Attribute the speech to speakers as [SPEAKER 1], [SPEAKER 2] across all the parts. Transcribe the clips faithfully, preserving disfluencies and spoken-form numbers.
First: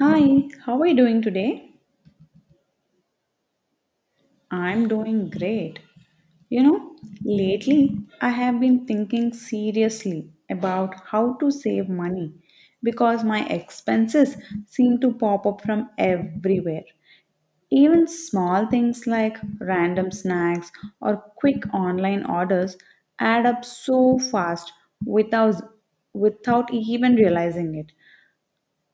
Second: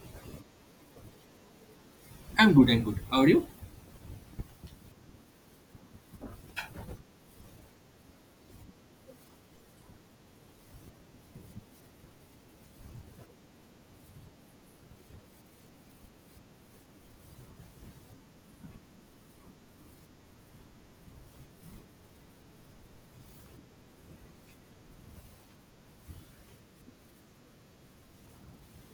[SPEAKER 1] Hi, how are you doing today?
[SPEAKER 2] I'm good, I'm good. How are you?
[SPEAKER 1] I'm doing great. You know, lately I have been thinking seriously about how to save money because my expenses seem to pop up from everywhere. Even small things like random snacks or quick online orders add up so fast without without even realizing it.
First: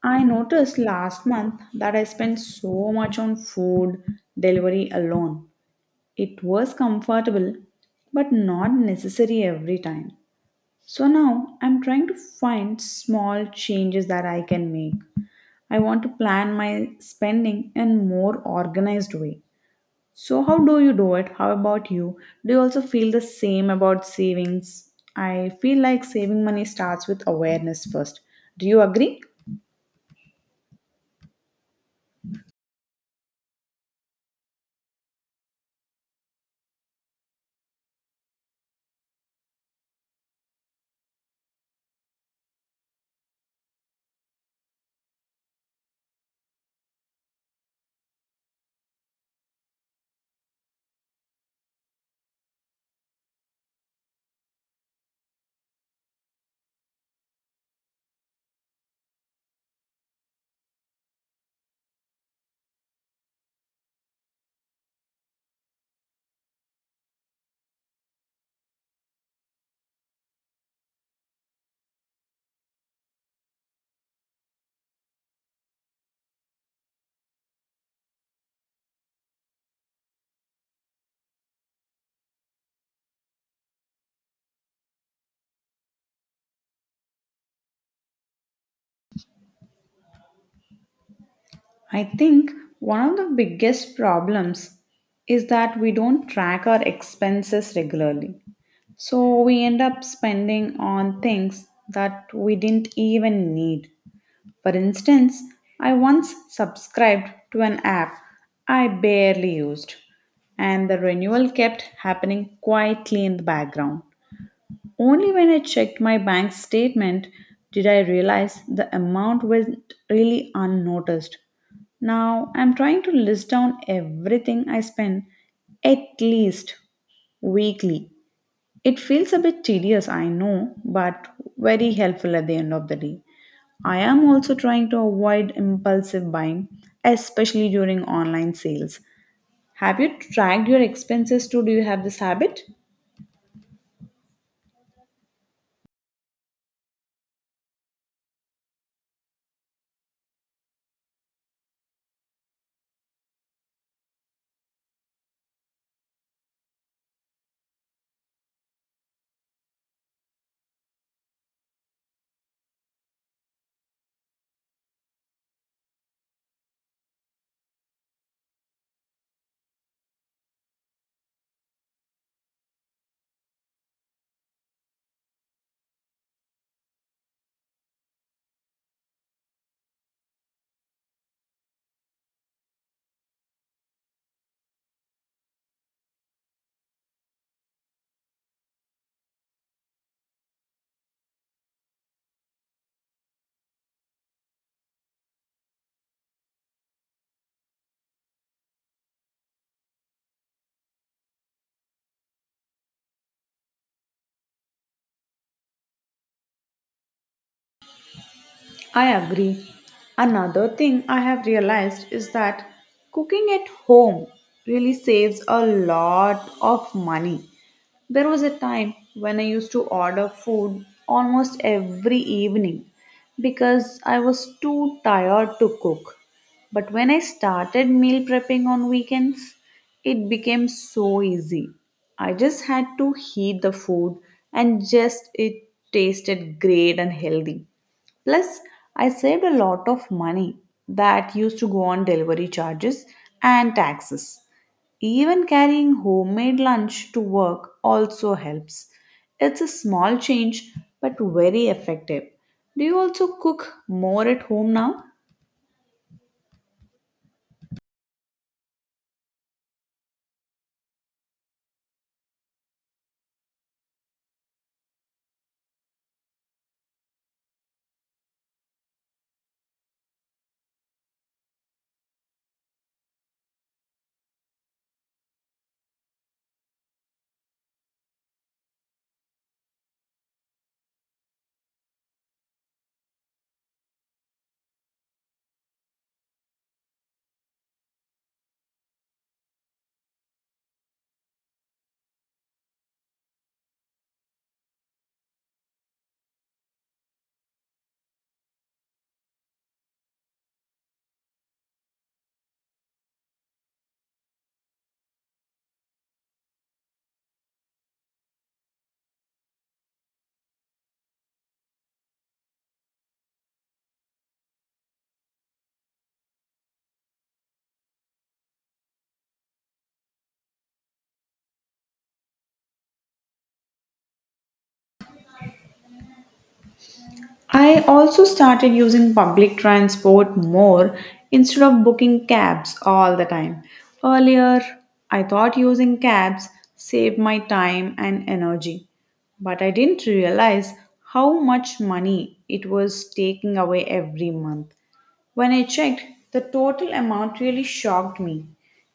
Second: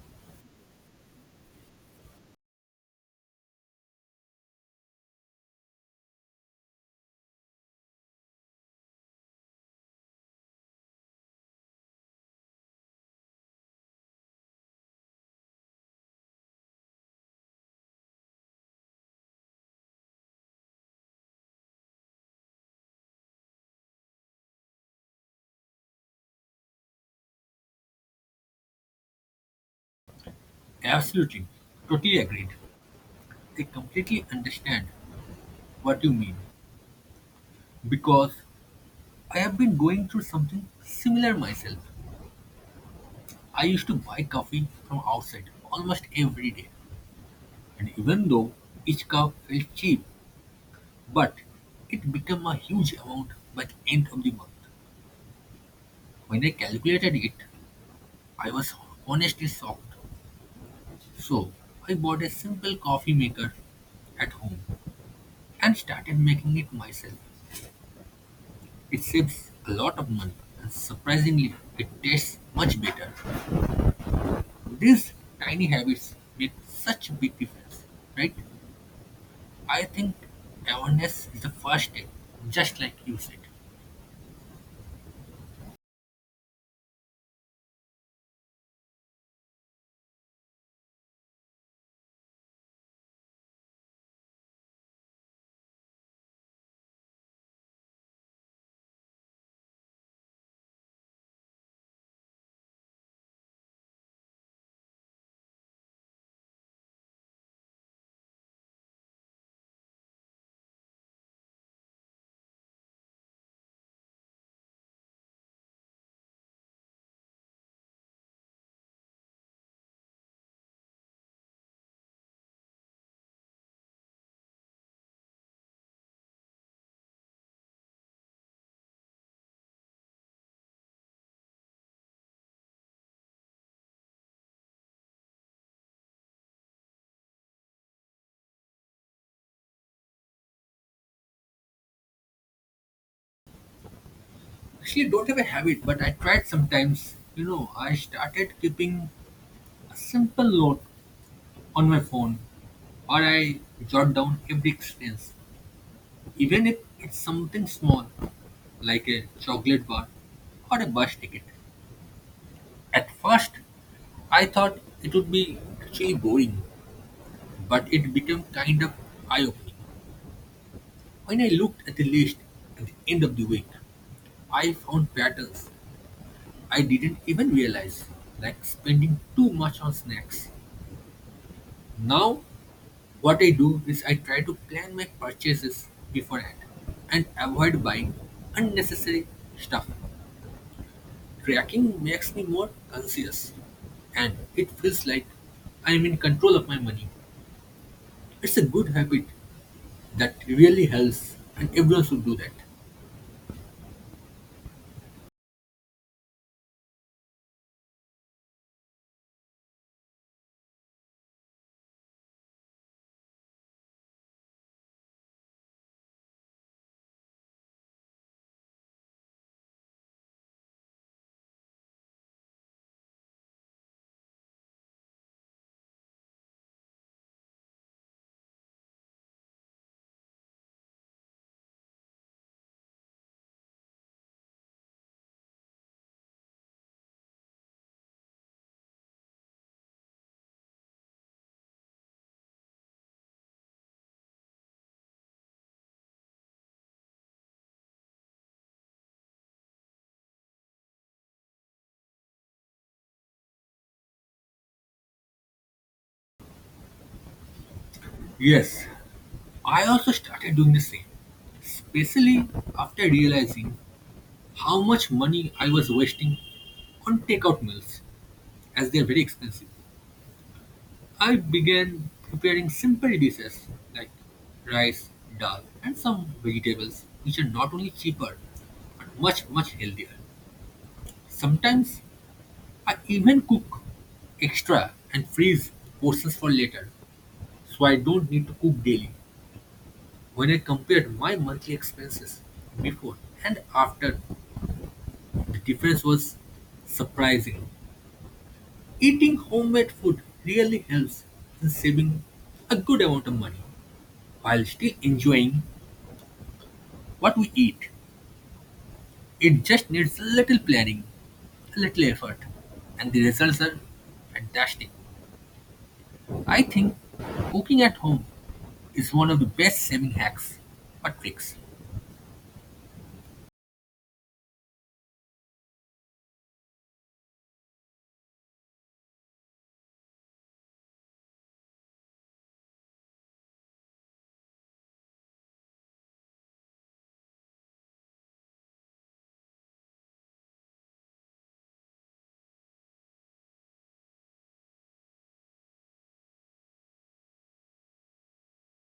[SPEAKER 1] I noticed last month that I spent so much on food delivery alone. It was comfortable, but not necessary every time. So now I'm trying to find small changes that I can make. I want to plan my spending in more organized way. So how do you do it? How about you? Do you also feel the same about savings? I feel like saving money starts with awareness first. Do you agree?
[SPEAKER 2] Absolutely. Totally agreed. I completely understand what you mean because I have been going through something similar myself. I used to buy coffee from outside almost every day, and even though each cup felt cheap, but it became a huge amount by the end of the month. When I calculated it, I was honestly shocked. So I bought a simple coffee maker at home and started making it myself. It saves a lot of money and surprisingly it tastes much better. These tiny habits make such a big difference, right? I think awareness is the first step, just like you said.
[SPEAKER 1] I think one of the biggest problems is that we don't track our expenses regularly. So we end up spending on things that we didn't even need. For instance, I once subscribed to an app I barely used, and the renewal kept happening quietly in the background. Only when I checked my bank statement did I realize the amount went really unnoticed. Now I'm trying to list down everything I spend at least weekly. It feels a bit tedious, I know, but very helpful at the end of the day. I am also trying to avoid impulsive buying, especially during online sales. Have you tracked your expenses too? Do you have this habit?
[SPEAKER 2] Actually, I don't have a habit, but I tried sometimes. You know, I started keeping a simple note on my phone or I jot down every expense, even if it's something small like a chocolate bar or a bus ticket. At first, I thought it would be actually boring, but it became kind of eye opening. When I looked at the list at the end of the week, I found patterns I didn't even realize, like spending too much on snacks. Now, what I do is I try to plan my purchases beforehand and avoid buying unnecessary stuff. Tracking makes me more conscious, and it feels like I am in control of my money. It's a good habit that really helps, and everyone should do that.
[SPEAKER 1] I agree. Another thing I have realized is that cooking at home really saves a lot of money. There was a time when I used to order food almost every evening because I was too tired to cook. But when I started meal prepping on weekends, it became so easy. I just had to heat the food and just it tasted great and healthy. Plus, I saved a lot of money that used to go on delivery charges and taxes. Even carrying homemade lunch to work also helps. It's a small change but very effective. Do you also cook more at home now?
[SPEAKER 2] Yes, I also started doing the same, especially after realizing how much money I was wasting on takeout meals, as they are very expensive. I began preparing simple dishes like rice, dal, and some vegetables, which are not only cheaper but much, much healthier. Sometimes I even cook extra and freeze portions for later so I don't need to cook daily. When I compared my monthly expenses before and after, the difference was surprising. Eating homemade food really helps in saving a good amount of money while still enjoying what we eat. It just needs a little planning, a little effort, and the results are fantastic. I think cooking at home is one of the best saving hacks or tricks.
[SPEAKER 1] I also started using public transport more instead of booking cabs all the time. Earlier, I thought using cabs saved my time and energy, but I didn't realize how much money it was taking away every month. When I checked, the total amount really shocked me.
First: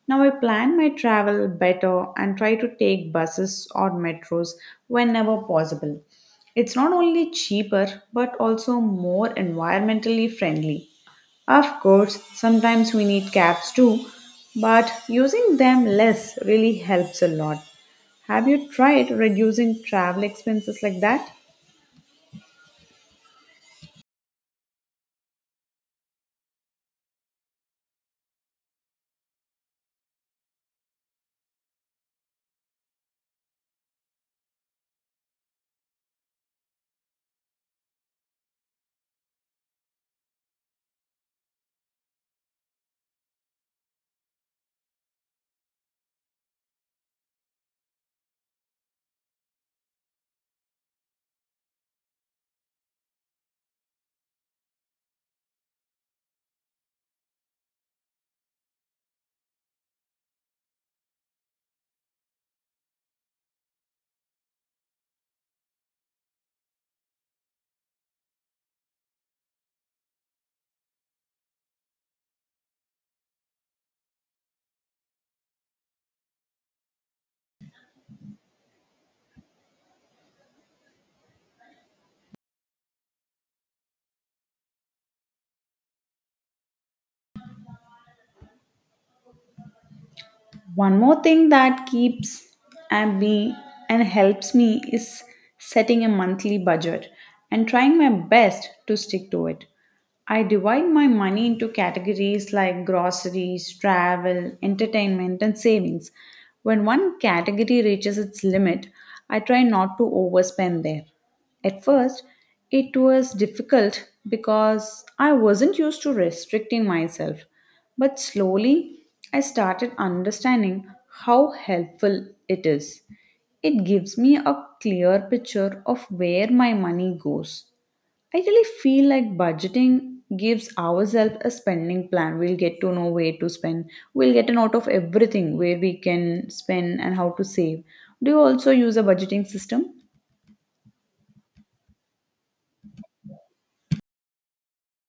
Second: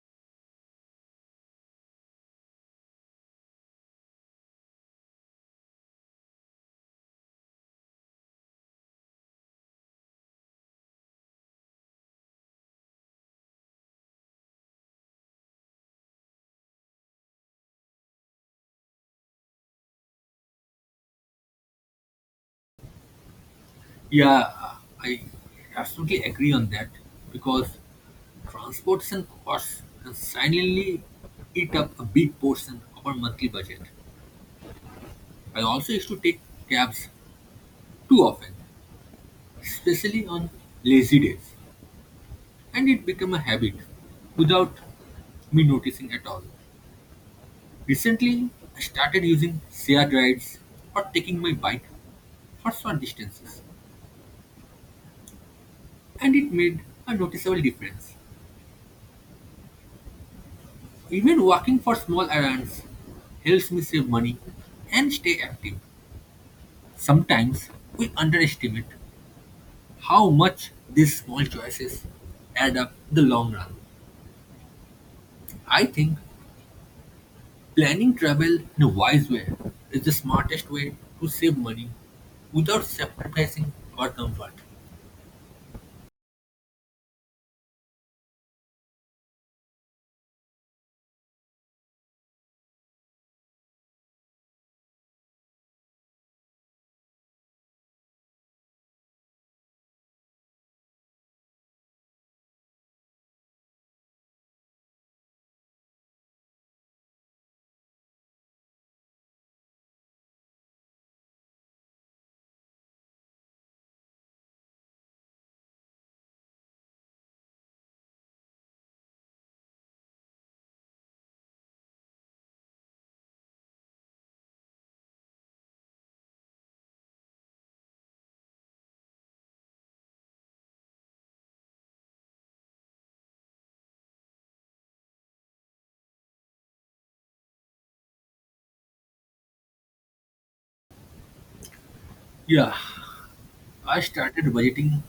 [SPEAKER 1] Now I plan my travel better and try to take buses or metros whenever possible. It's not only cheaper but also more environmentally friendly. Of course, sometimes we need cabs too, but using them less really helps a lot. Have you tried reducing travel expenses like that?
[SPEAKER 2] Yeah, I absolutely agree on that because transportation costs can silently eat up a big portion of our monthly budget. I also used to take cabs too often, especially on lazy days, and it became a habit without me noticing at all. Recently, I started using shared rides or taking my bike for short distances, and it made a noticeable difference. Even working for small errands helps me save money and stay active. Sometimes we underestimate how much these small choices add up in the long run. I think planning travel in a wise way is the smartest way to save money without sacrificing our comfort.
[SPEAKER 1] One more thing that keeps and me and helps me is setting a monthly budget and trying my best to stick to it. I divide my money into categories like groceries, travel, entertainment, and savings. When one category reaches its limit, I try not to overspend there. At first, it was difficult because I wasn't used to restricting myself. But slowly, I started understanding how helpful it is. It gives me a clear picture of where my money goes. I really feel like budgeting gives ourselves a spending plan. We'll get to know where to spend. We'll get a note of everything where we can spend and how to save. Do you also use a budgeting system?
[SPEAKER 2] Yeah, I started budgeting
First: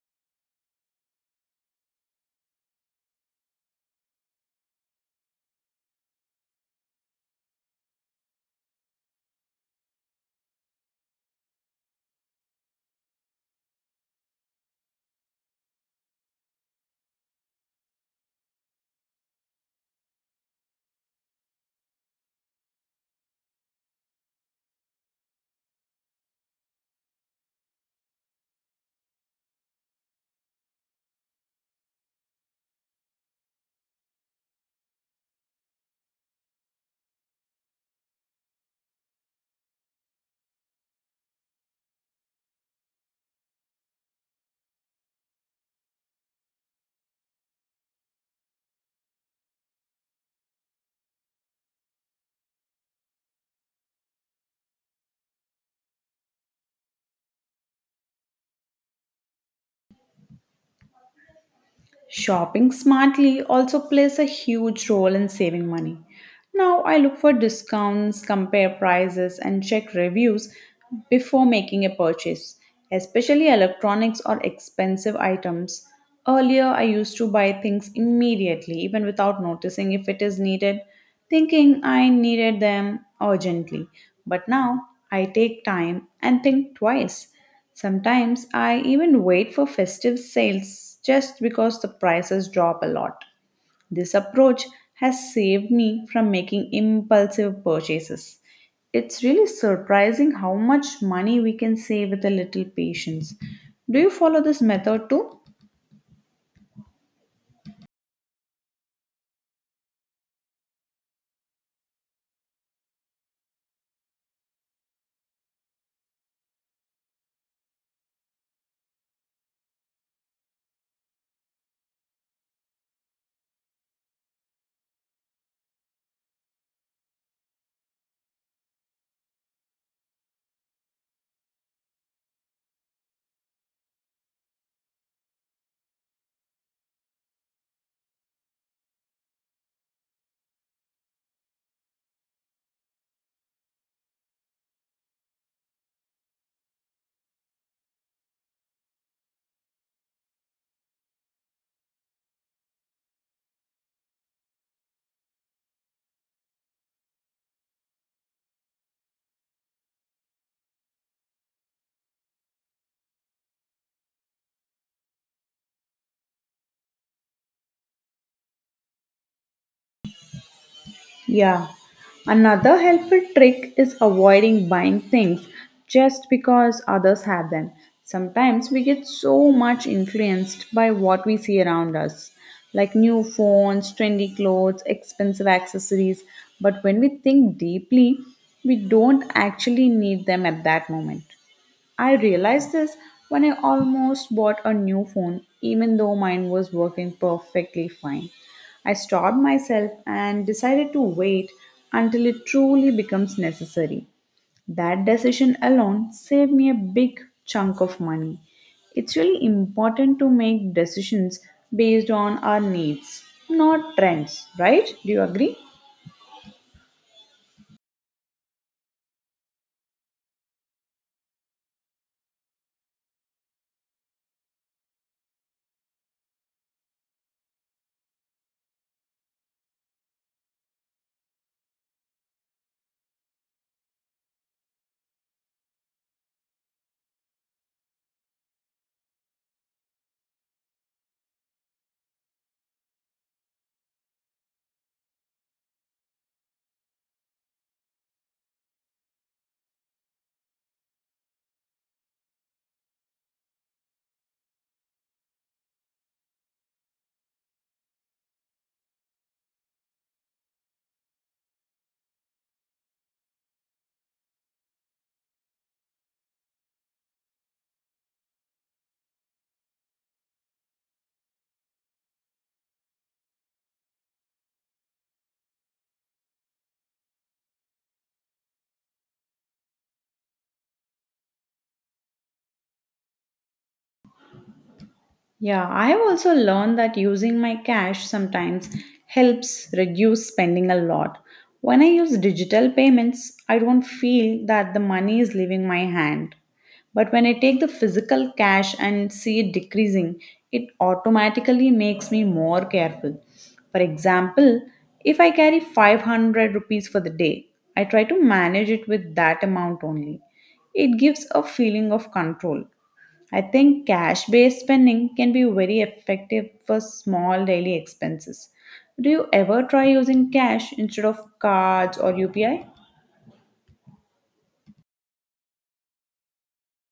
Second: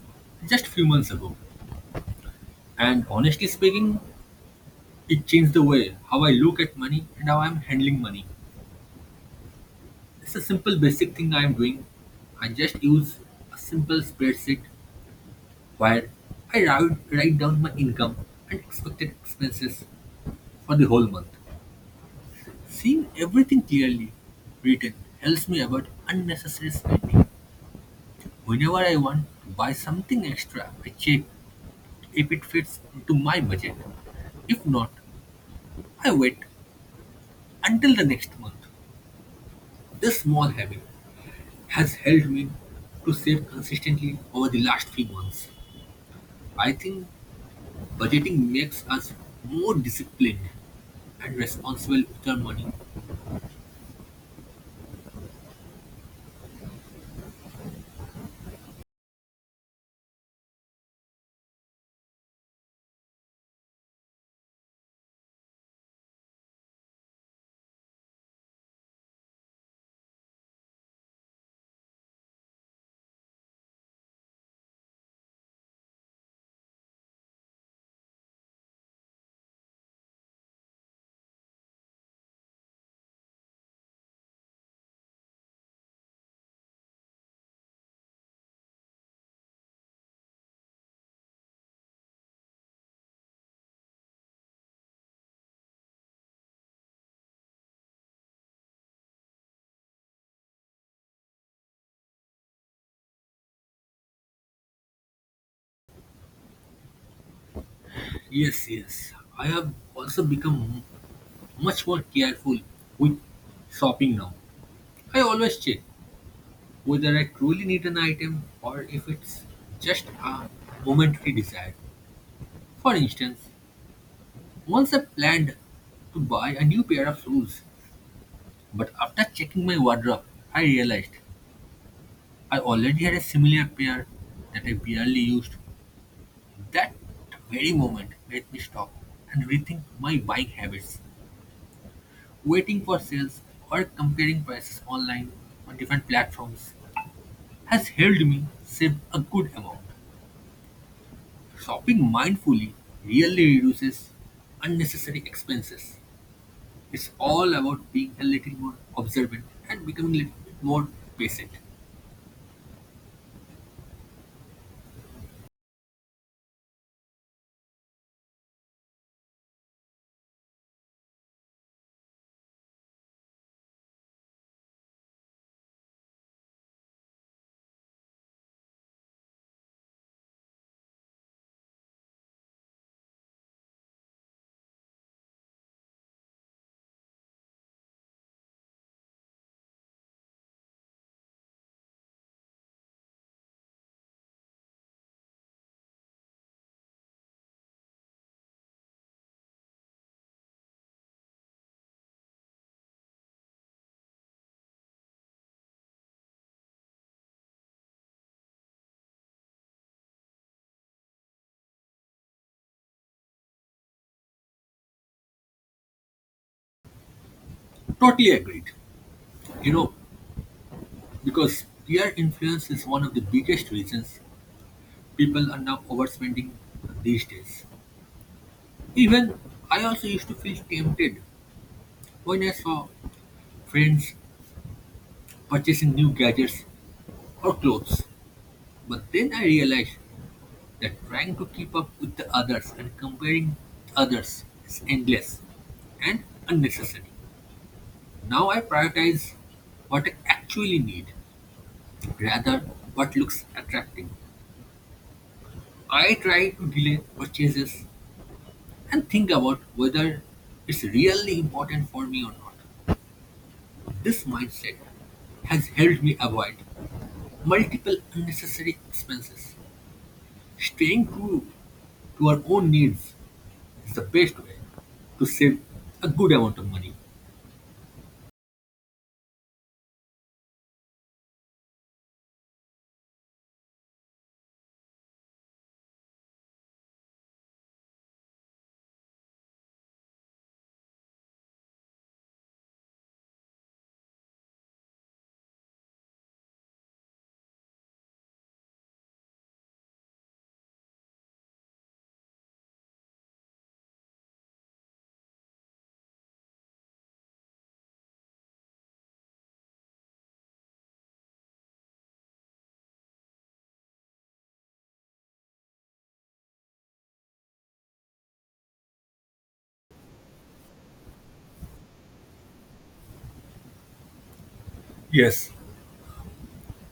[SPEAKER 2] just few months ago, and honestly speaking, it changed the way how I look at money and how I'm handling money. It's a simple basic thing I am doing. I just use a simple spreadsheet where I write, write down my income and expected expenses for the whole month. Seeing everything clearly written helps me avoid unnecessary spending. Whenever I want to buy something extra, I check if it fits into my budget. If not, I wait until the next month. This small habit has helped me to save consistently over the last few months. I think budgeting makes us more disciplined and responsible with our money.
[SPEAKER 1] Shopping smartly also plays a huge role in saving money. Now I look for discounts, compare prices, and check reviews before making a purchase, especially electronics or expensive items. Earlier, I used to buy things immediately, even without noticing if it is needed thinking I needed them urgently. But now I take time and think twice. Sometimes I even wait for festive sales just because the prices drop a lot. This approach has saved me from making impulsive purchases. It's really surprising how much money we can save with a little patience. Do you follow this method too?
[SPEAKER 2] Yes, yes. I have also become much more careful with shopping now. I always check whether I truly need an item or if it's just a momentary desire. For instance, once I planned to buy a new pair of shoes, but after checking my wardrobe, I realized I already had a similar pair that I barely used. That very moment made me stop and rethink my buying habits. Waiting for sales or comparing prices online on different platforms has helped me save a good amount. Shopping mindfully really reduces unnecessary expenses. It's all about being a little more observant and becoming a little bit more patient.
[SPEAKER 1] Yeah. Another helpful trick is avoiding buying things just because others have them. Sometimes we get so much influenced by what we see around us, like new phones, trendy clothes, expensive accessories. But when we think deeply, we don't actually need them at that moment. I realized this when I almost bought a new phone, even though mine was working perfectly fine. I stopped myself and decided to wait until it truly becomes necessary. That decision alone saved me a big chunk of money. It's really important to make decisions based on our needs, not trends, right? Do you agree?
[SPEAKER 2] Totally agreed. You know, because peer influence is one of the biggest reasons people are now overspending these days. Even I also used to feel tempted when I saw friends purchasing new gadgets or clothes. But then I realized that trying to keep up with the others and comparing with others is endless and unnecessary. Now I prioritize what I actually need rather what looks attractive. I try to delay purchases and think about whether it's really important for me or not. This mindset has helped me avoid multiple unnecessary expenses. Staying true to our own needs is the best way to save a good amount of money.
[SPEAKER 1] Yeah, I have also learned that using my cash sometimes helps reduce spending a lot. When I use digital payments, I don't feel that the money is leaving my hand. But when I take the physical cash and see it decreasing, it automatically makes me more careful. For example, if I carry five hundred rupees for the day, I try to manage it with that amount only. It gives a feeling of control. I think cash based spending can be very effective for small daily expenses. Do you ever try using cash instead of cards or U P I?
[SPEAKER 2] Yes,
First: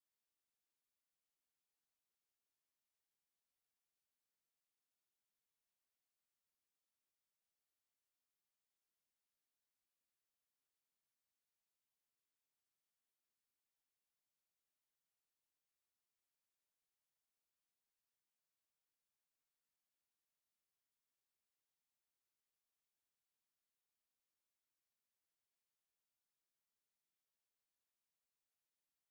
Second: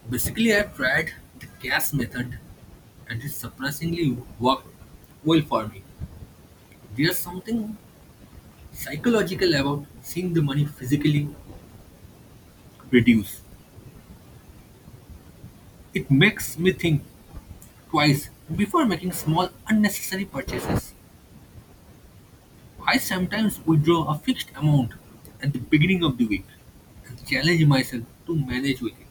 [SPEAKER 2] basically, I have tried the cash method and it surprisingly worked well for me. There's something psychological about seeing the money physically reduce. It makes me think twice before making small unnecessary purchases. I sometimes withdraw a fixed amount at the beginning of the week and challenge myself to manage with it.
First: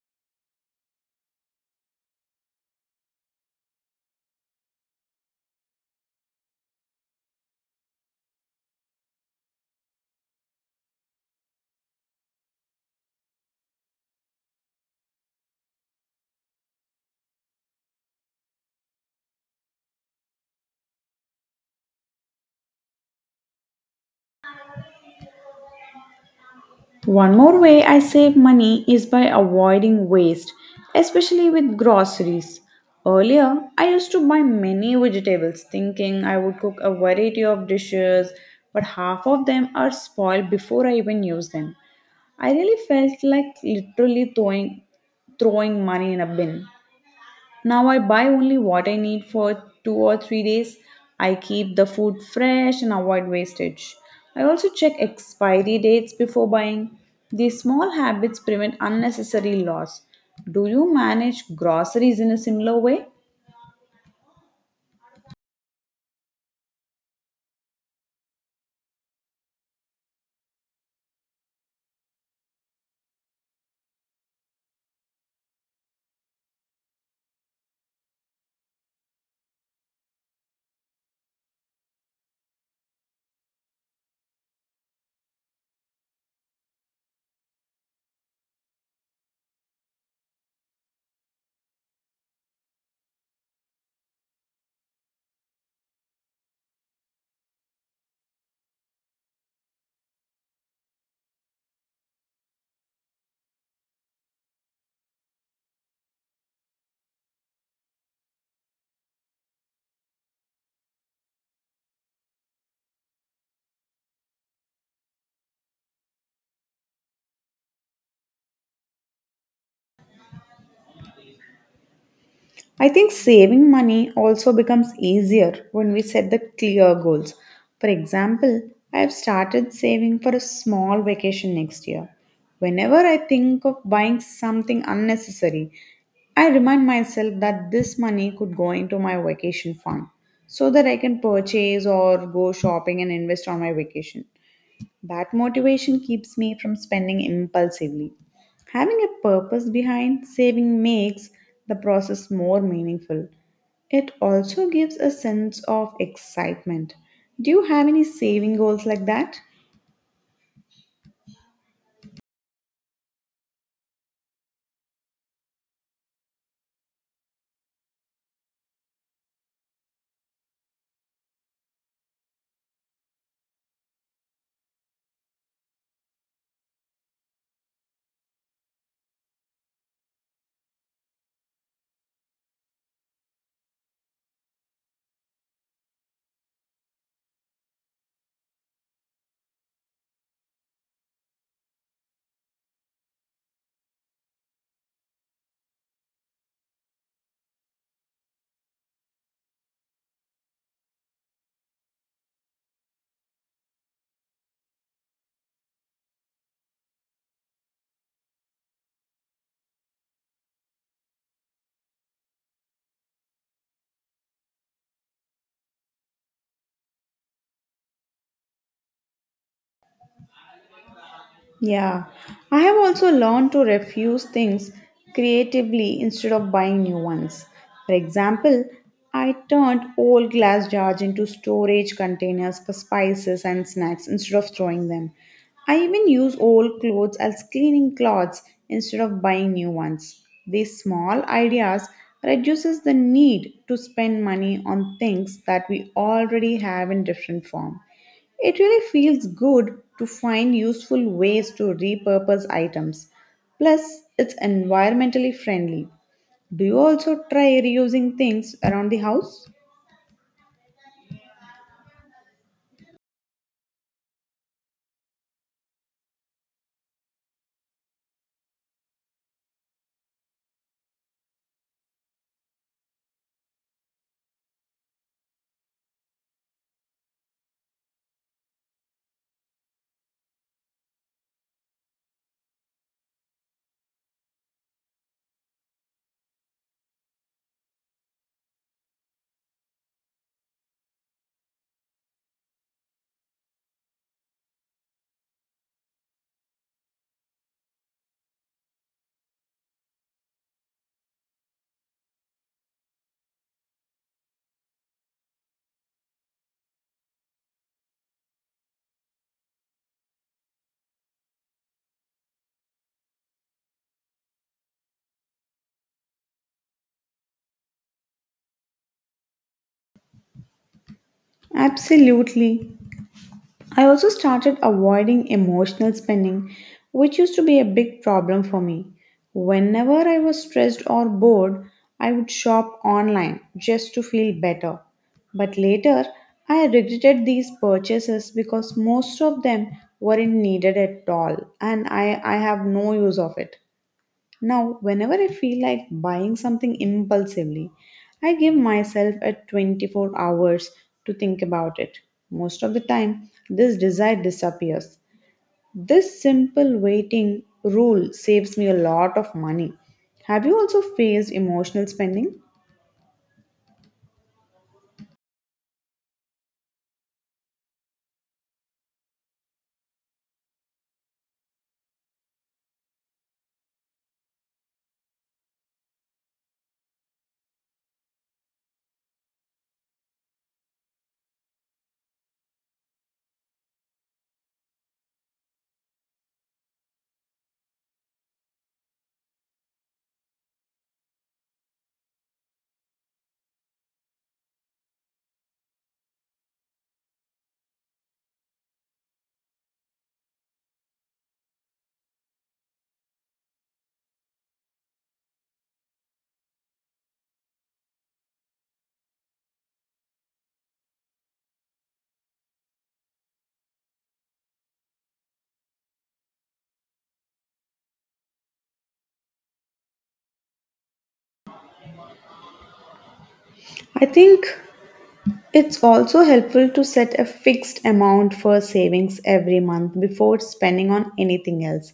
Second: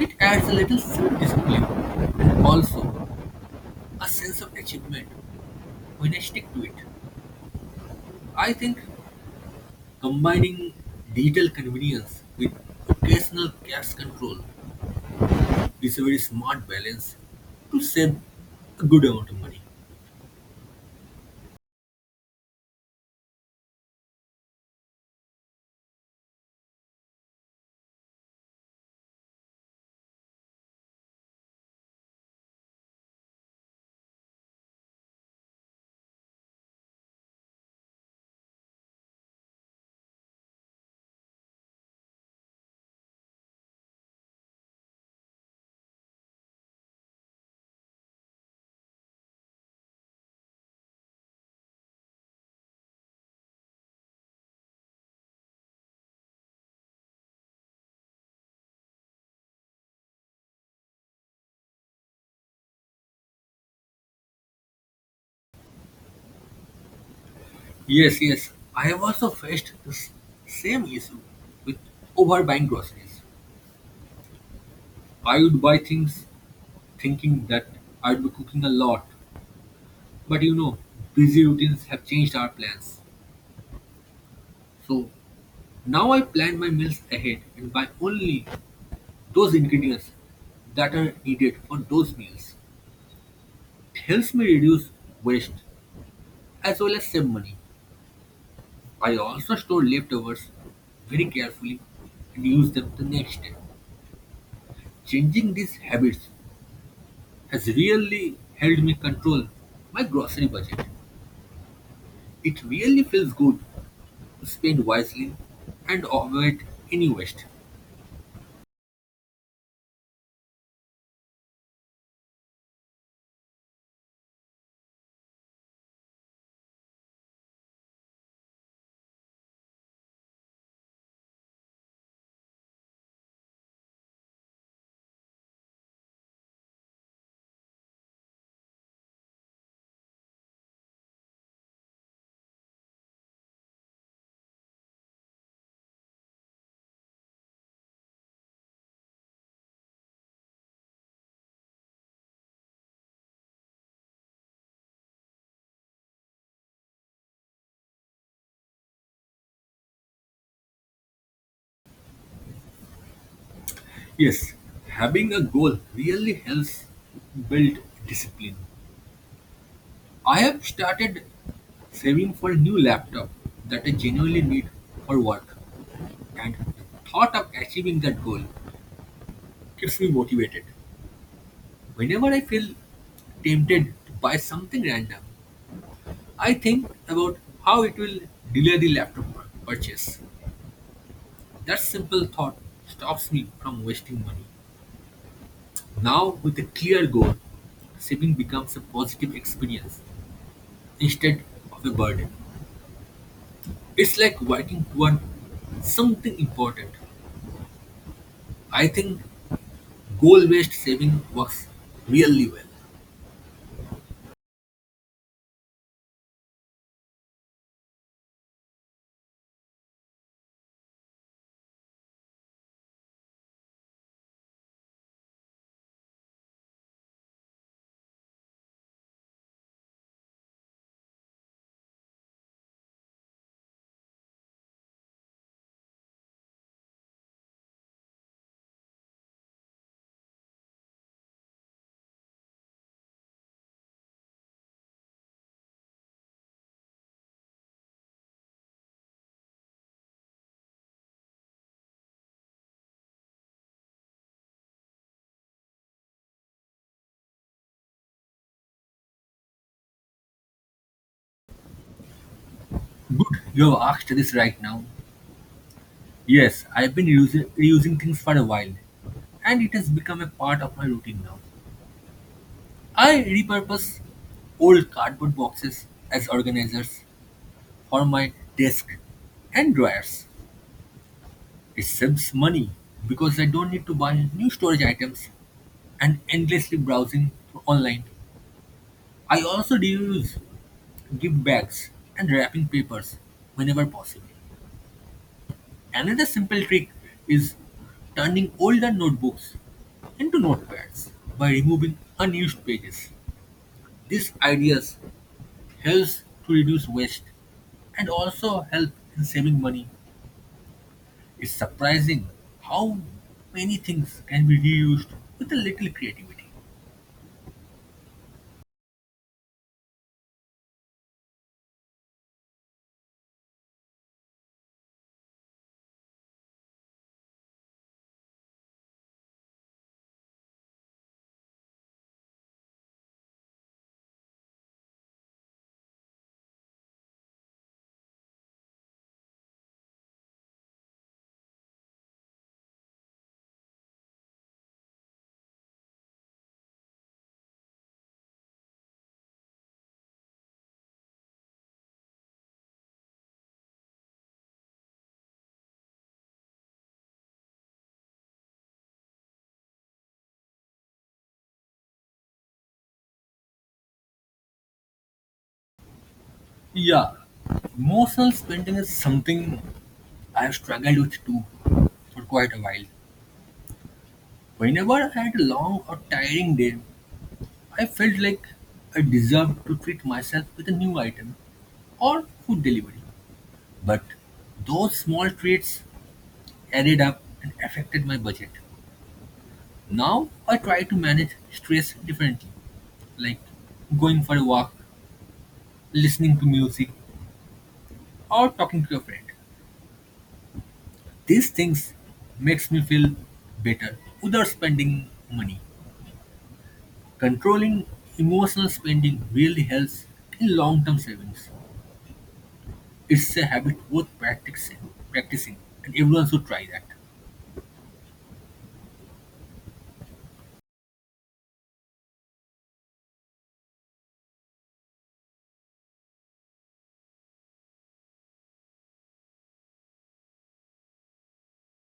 [SPEAKER 2] It adds a little self discipline and also a sense of achievement when I stick to it. I think combining digital convenience with occasional cash control is a very smart balance to save a good amount of money.
[SPEAKER 1] One more way I save money is by avoiding waste, especially with groceries. Earlier, I used to buy many vegetables thinking I would cook a variety of dishes, but half of them are spoiled before I even use them. I really felt like literally throwing, throwing money in a bin. Now I buy only what I need for two or three days. I keep the food fresh and avoid wastage. I also check expiry dates before buying. These small habits prevent unnecessary loss. Do you manage groceries in a similar way?
[SPEAKER 2] Yes, yes, I have also faced the s- same issue with overbuying groceries. I would buy things thinking that I'd be cooking a lot. But you know, busy routines have changed our plans. So now I plan my meals ahead and buy only those ingredients that are needed for those meals. It helps me reduce waste as well as save money. I also store leftovers very carefully and use them the next day. Changing these habits has really helped me control my grocery budget. It really feels good. Spend wisely and avoid any waste.
[SPEAKER 1] I think saving money also becomes easier when we set the clear goals. For example, I have started saving for a small vacation next year. Whenever I think of buying something unnecessary, I remind myself that this money could go into my vacation fund so that I can purchase or go shopping and invest on my vacation. That motivation keeps me from spending impulsively. Having a purpose behind saving makes the process more meaningful. It also gives a sense of excitement. Do you have any saving goals like that?
[SPEAKER 2] Yes, having a goal really helps build discipline. I have started saving for a new laptop that I genuinely need for work, and the thought of achieving that goal keeps me motivated. Whenever I feel tempted to buy something random, I think about how it will delay the laptop purchase. That simple thought stops me from wasting money. Now with a clear goal, saving becomes a positive experience instead of a burden. It's like working toward something important. I think goal-based saving works really well.
[SPEAKER 1] Yeah, I have also learned to refuse things creatively instead of buying new ones. For example, I turned old glass jars into storage containers for spices and snacks instead of throwing them. I even use old clothes as cleaning cloths instead of buying new ones. These small ideas reduces the need to spend money on things that we already have in different form. It really feels good to find useful ways to repurpose items. Plus, it's environmentally friendly. Do you also try reusing things around the house?
[SPEAKER 2] Good, you have asked this right now. Yes, I've been using, reusing things for a while, and it has become a part of my routine now. I repurpose old cardboard boxes as organizers for my desk and drawers. It saves money because I don't need to buy new storage items and endlessly browsing online. I also reuse gift bags and wrapping papers whenever possible. Another simple trick is turning older notebooks into notepads by removing unused pages. These ideas helps to reduce waste and also help in saving money. It's surprising how many things can be reused with a little creativity.
[SPEAKER 1] Absolutely. I also started avoiding emotional spending, which used to be a big problem for me. Whenever I was stressed or bored, I would shop online just to feel better. But later, I regretted these purchases because most of them weren't needed at all and I, I have no use of it. Now, whenever I feel like buying something impulsively, I give myself a twenty-four hours to think about it. Most of the time, this desire disappears. This simple waiting rule saves me a lot of money. Have you also faced emotional spending?
[SPEAKER 2] Yeah, emotional spending is something I have struggled with too for quite a while. Whenever I had a long or tiring day, I felt like I deserved to treat myself with a new item or food delivery. But those small treats added up and affected my budget. Now I try to manage stress differently, like going for a walk, listening to music, or talking to a friend. These things makes me feel better without spending money. Controlling emotional spending really helps in long-term savings. It's a habit worth practicing, practicing, and everyone should try that.
[SPEAKER 1] I think it's also helpful to set a fixed amount for savings every month before spending on anything else.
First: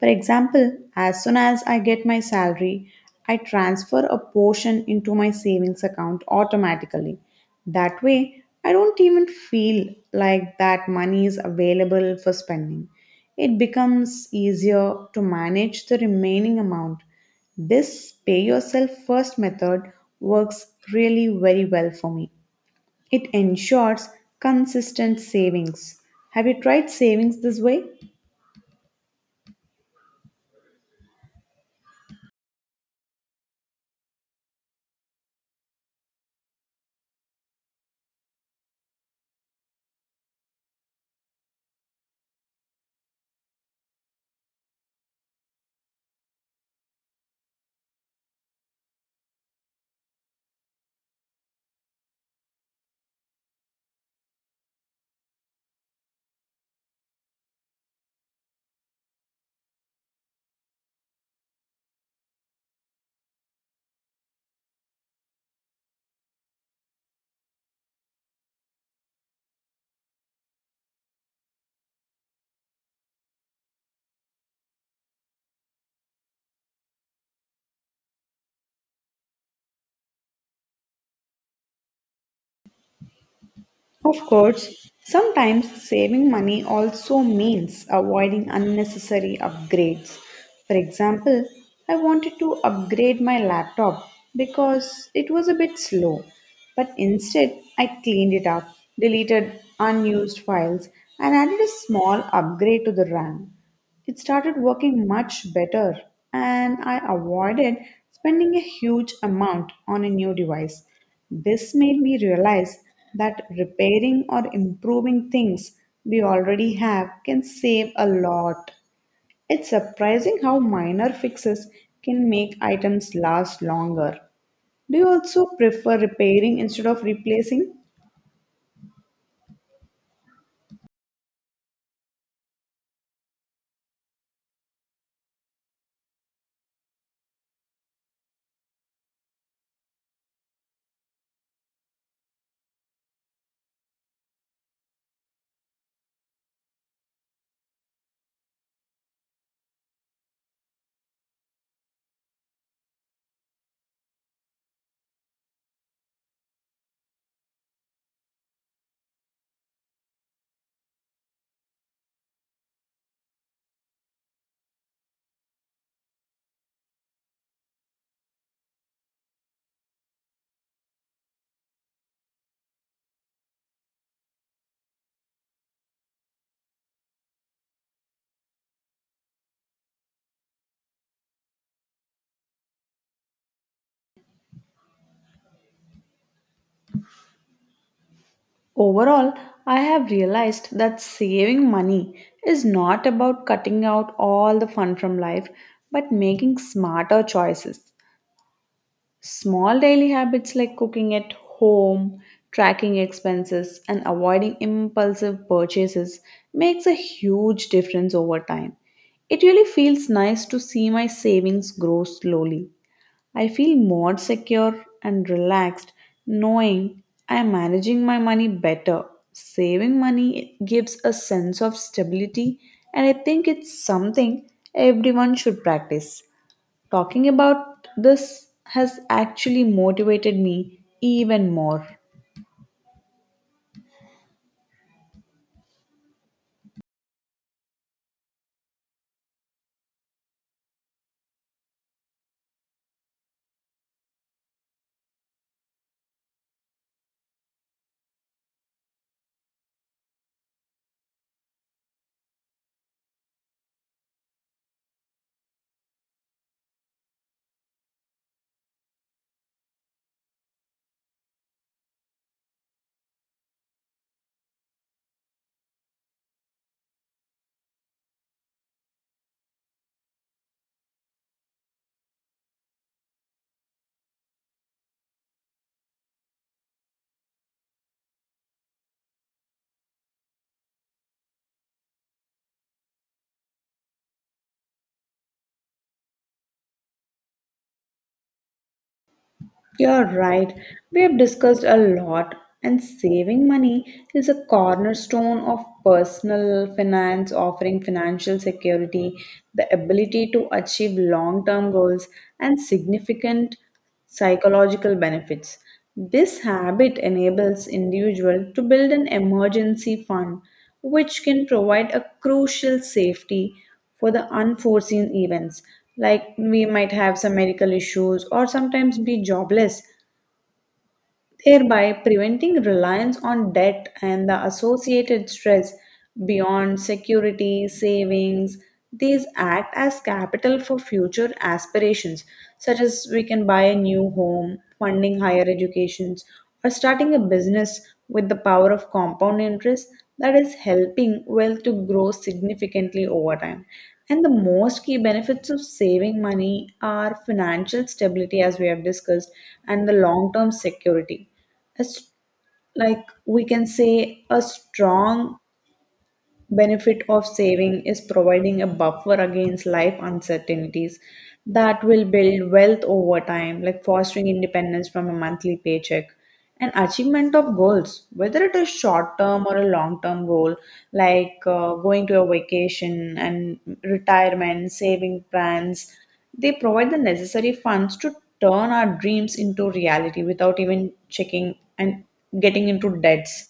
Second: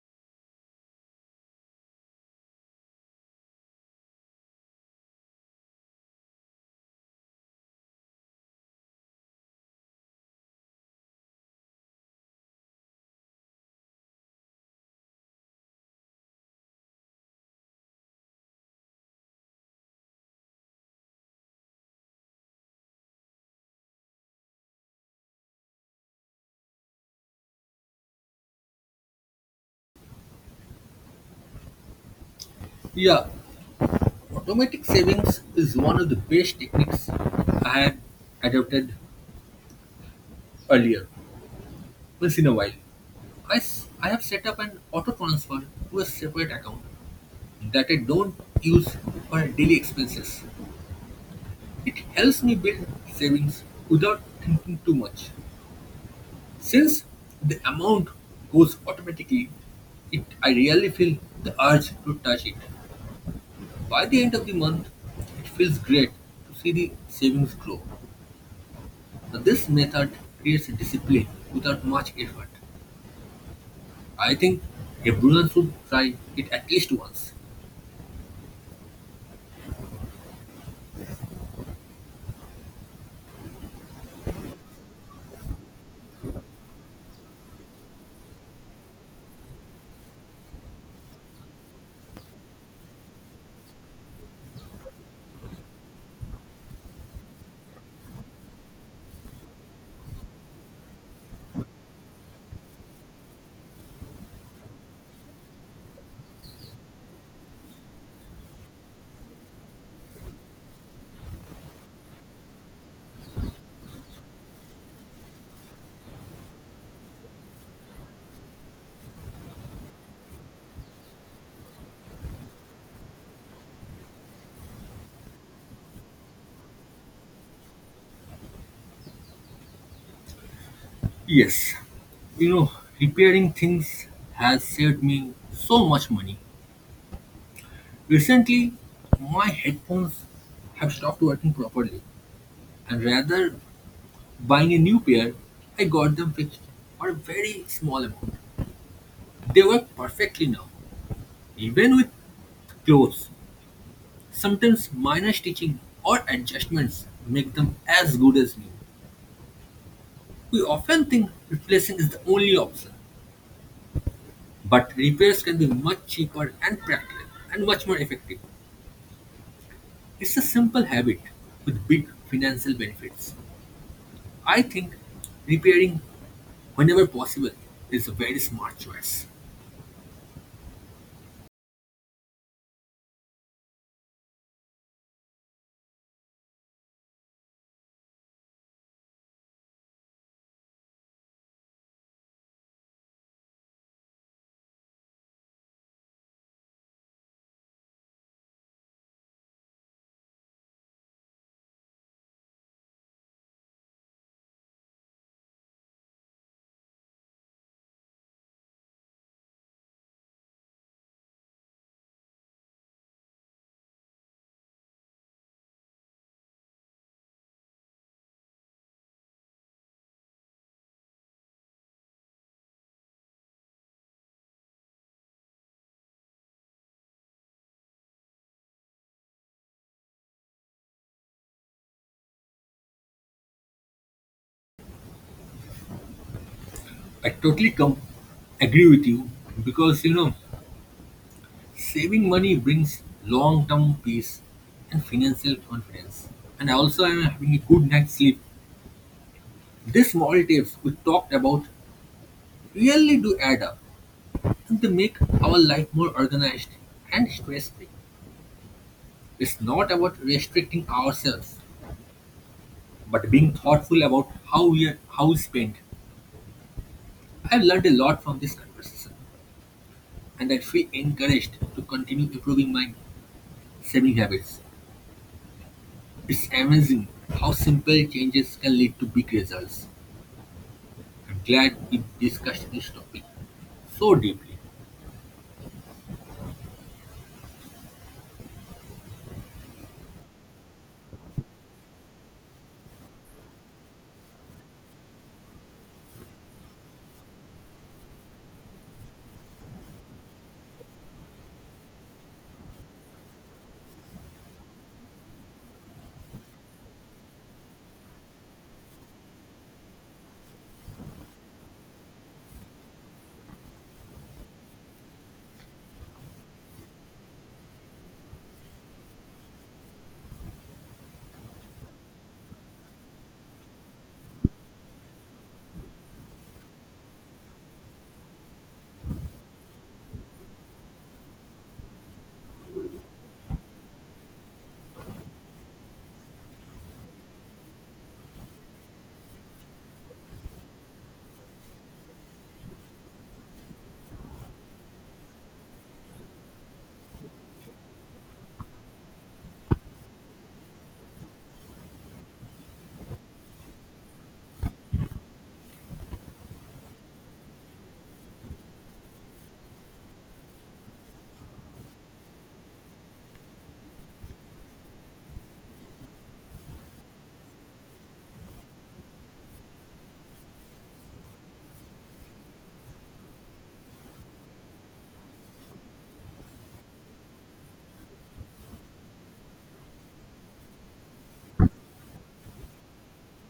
[SPEAKER 1] For example, as soon as I get my salary, I transfer a portion into my savings account automatically. That way, I don't even feel like that money is available for spending. It becomes easier to manage the remaining amount. This pay yourself first method works really very well for me. It ensures consistent savings. Have you tried savings this way?
[SPEAKER 2] Yeah, automatic savings is one of the best techniques I had adopted earlier. Once in a while, I, s- I have set up an auto transfer to a separate account that I don't use for daily expenses. It helps me build savings without thinking too much. Since the amount goes automatically, it, I rarely feel the urge to touch it. By the end of the month, it feels great to see the savings grow. Now, this method creates a discipline without much effort. I think everyone should try it at least once.
[SPEAKER 1] Of course, sometimes saving money also means avoiding unnecessary upgrades. For example, I wanted to upgrade my laptop because it was a bit slow, but instead I cleaned it up, deleted unused files, and added a small upgrade to the RAM. It started working much better, and I avoided spending a huge amount on a new device. This made me realize that repairing or improving things we already have can save a lot. It's surprising how minor fixes can make items last longer. Do you also prefer repairing instead of replacing?
[SPEAKER 2] Yes, you know, repairing things has saved me so much money. Recently, my headphones have stopped working properly, and rather buying a new pair, I got them fixed for a very small amount. They work perfectly now, even with clothes. Sometimes minor stitching or adjustments make them as good as new. We often think replacing is the only option, but repairs can be much cheaper and practical and much more effective. It's a simple habit with big financial benefits. I think repairing whenever possible is a very smart choice.
[SPEAKER 1] Overall, I have realized that saving money is not about cutting out all the fun from life, but making smarter choices. Small daily habits like cooking at home, tracking expenses, and avoiding impulsive purchases makes a huge difference over time. It really feels nice to see my savings grow slowly. I feel more secure and relaxed knowing I am managing my money better. Saving money gives a sense of stability, and I think it's something everyone should practice. Talking about this has actually motivated me even more.
[SPEAKER 2] I totally com- agree with you because you know saving money brings long-term peace and financial confidence. And also, I'm having a good night's sleep. These small tips we talked about really do add up and they make our life more organized and stress-free. It's not about restricting ourselves but being thoughtful about how we are how we spend, I've learned a lot from this conversation, and I feel encouraged to continue improving my saving habits. It's amazing how simple changes can lead to big results. I'm glad we discussed this topic so deeply.
[SPEAKER 1] You're right. We have discussed a lot, and saving money is a cornerstone of personal finance, offering financial security, the ability to achieve long term goals, and significant psychological benefits. This habit enables individuals to build an emergency fund, which can provide a crucial safety for the unforeseen events, like we might have some medical issues or sometimes be jobless, thereby preventing reliance on debt and the associated stress beyond security, savings. These act as capital for future aspirations, such as we can buy a new home, funding higher educations, or starting a business with the power of compound interest that is helping wealth to grow significantly over time and the most key benefits of saving money are financial stability, as we have discussed, and the long term security. As like we can say, a strong benefit of saving is providing a buffer against life uncertainties that will build wealth over time like fostering independence from a monthly paycheck and achievement of goals whether it is short term or a long term goal like uh, going to a vacation and retirement saving plans they provide the necessary funds to turn our dreams into reality without even checking and getting into debts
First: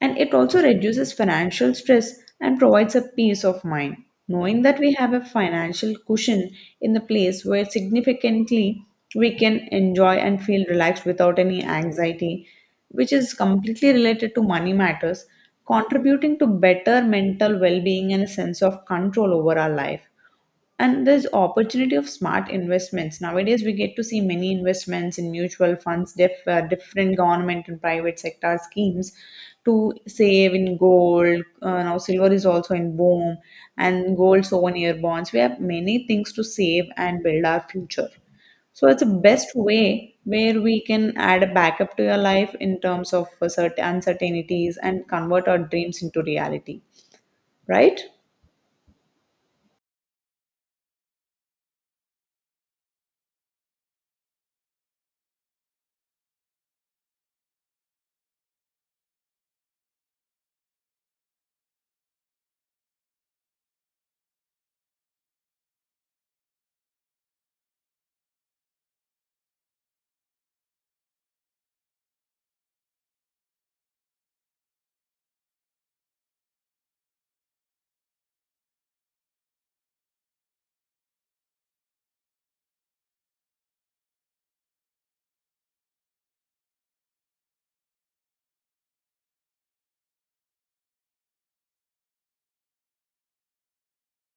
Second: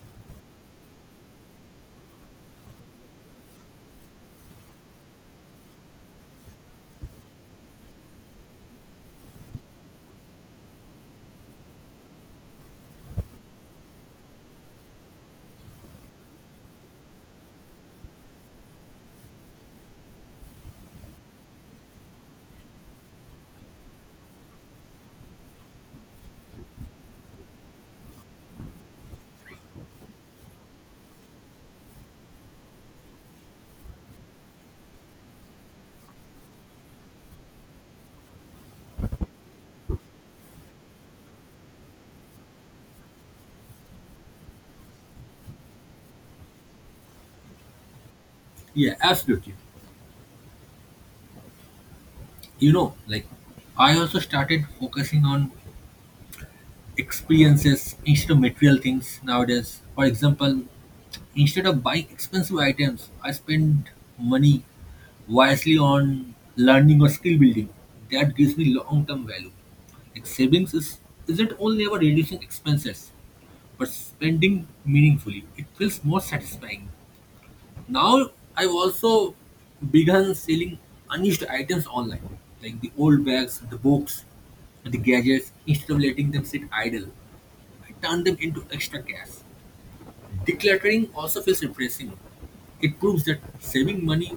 [SPEAKER 1] and it also reduces financial stress and provides a peace of mind. Knowing that we have a financial cushion in the place where significantly we can enjoy and feel relaxed without any anxiety, which is completely related to money matters, contributing to better mental well being and a sense of control over our life and there's opportunity of smart investments nowadays we get to see many investments in mutual funds diff, uh, different government and private sector schemes to save in gold uh, now silver is also in boom and gold souvenir bonds we have many things to save and build our future so it's a best way where we can add a backup to your life in terms of uh, certain uncertainties and convert our dreams into reality, right?
[SPEAKER 2] Yeah, absolutely. You know, like I also started focusing on experiences instead of material things nowadays. For example, instead of buying expensive items, I spend money wisely on learning or skill building. That gives me long term value. Like savings is isn't only about reducing expenses, but spending meaningfully. It feels more satisfying. Now I've also begun selling unused items online, like the old bags, the books, the gadgets, instead of letting them sit idle. I turn them into extra cash. Decluttering also feels refreshing. It proves that saving money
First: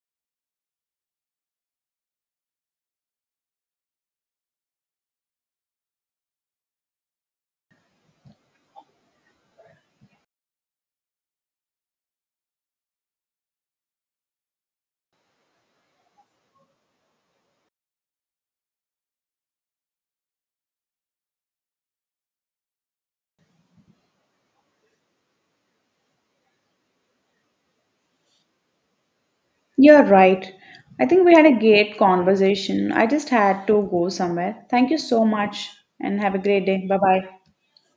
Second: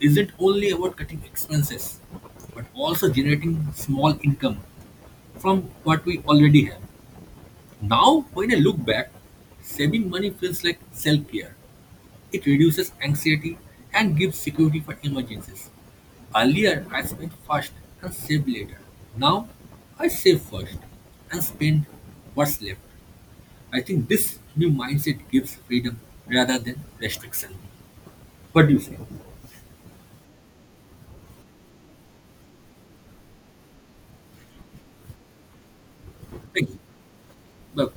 [SPEAKER 2] isn't only about cutting expenses, but also generating small income from what we already have. Now, when I look back, saving money feels like self care. It reduces anxiety and gives security for emergencies. Earlier, I spent first and saved later. Now, I save first and spend what's left. I think this new mindset gives freedom rather than restriction. What do you say?
[SPEAKER 1] You're right. I think we had a great conversation. I just had to go somewhere. Thank you so much and have a great
[SPEAKER 2] Thank you.
[SPEAKER 1] day. Bye bye.
[SPEAKER 2] Bye.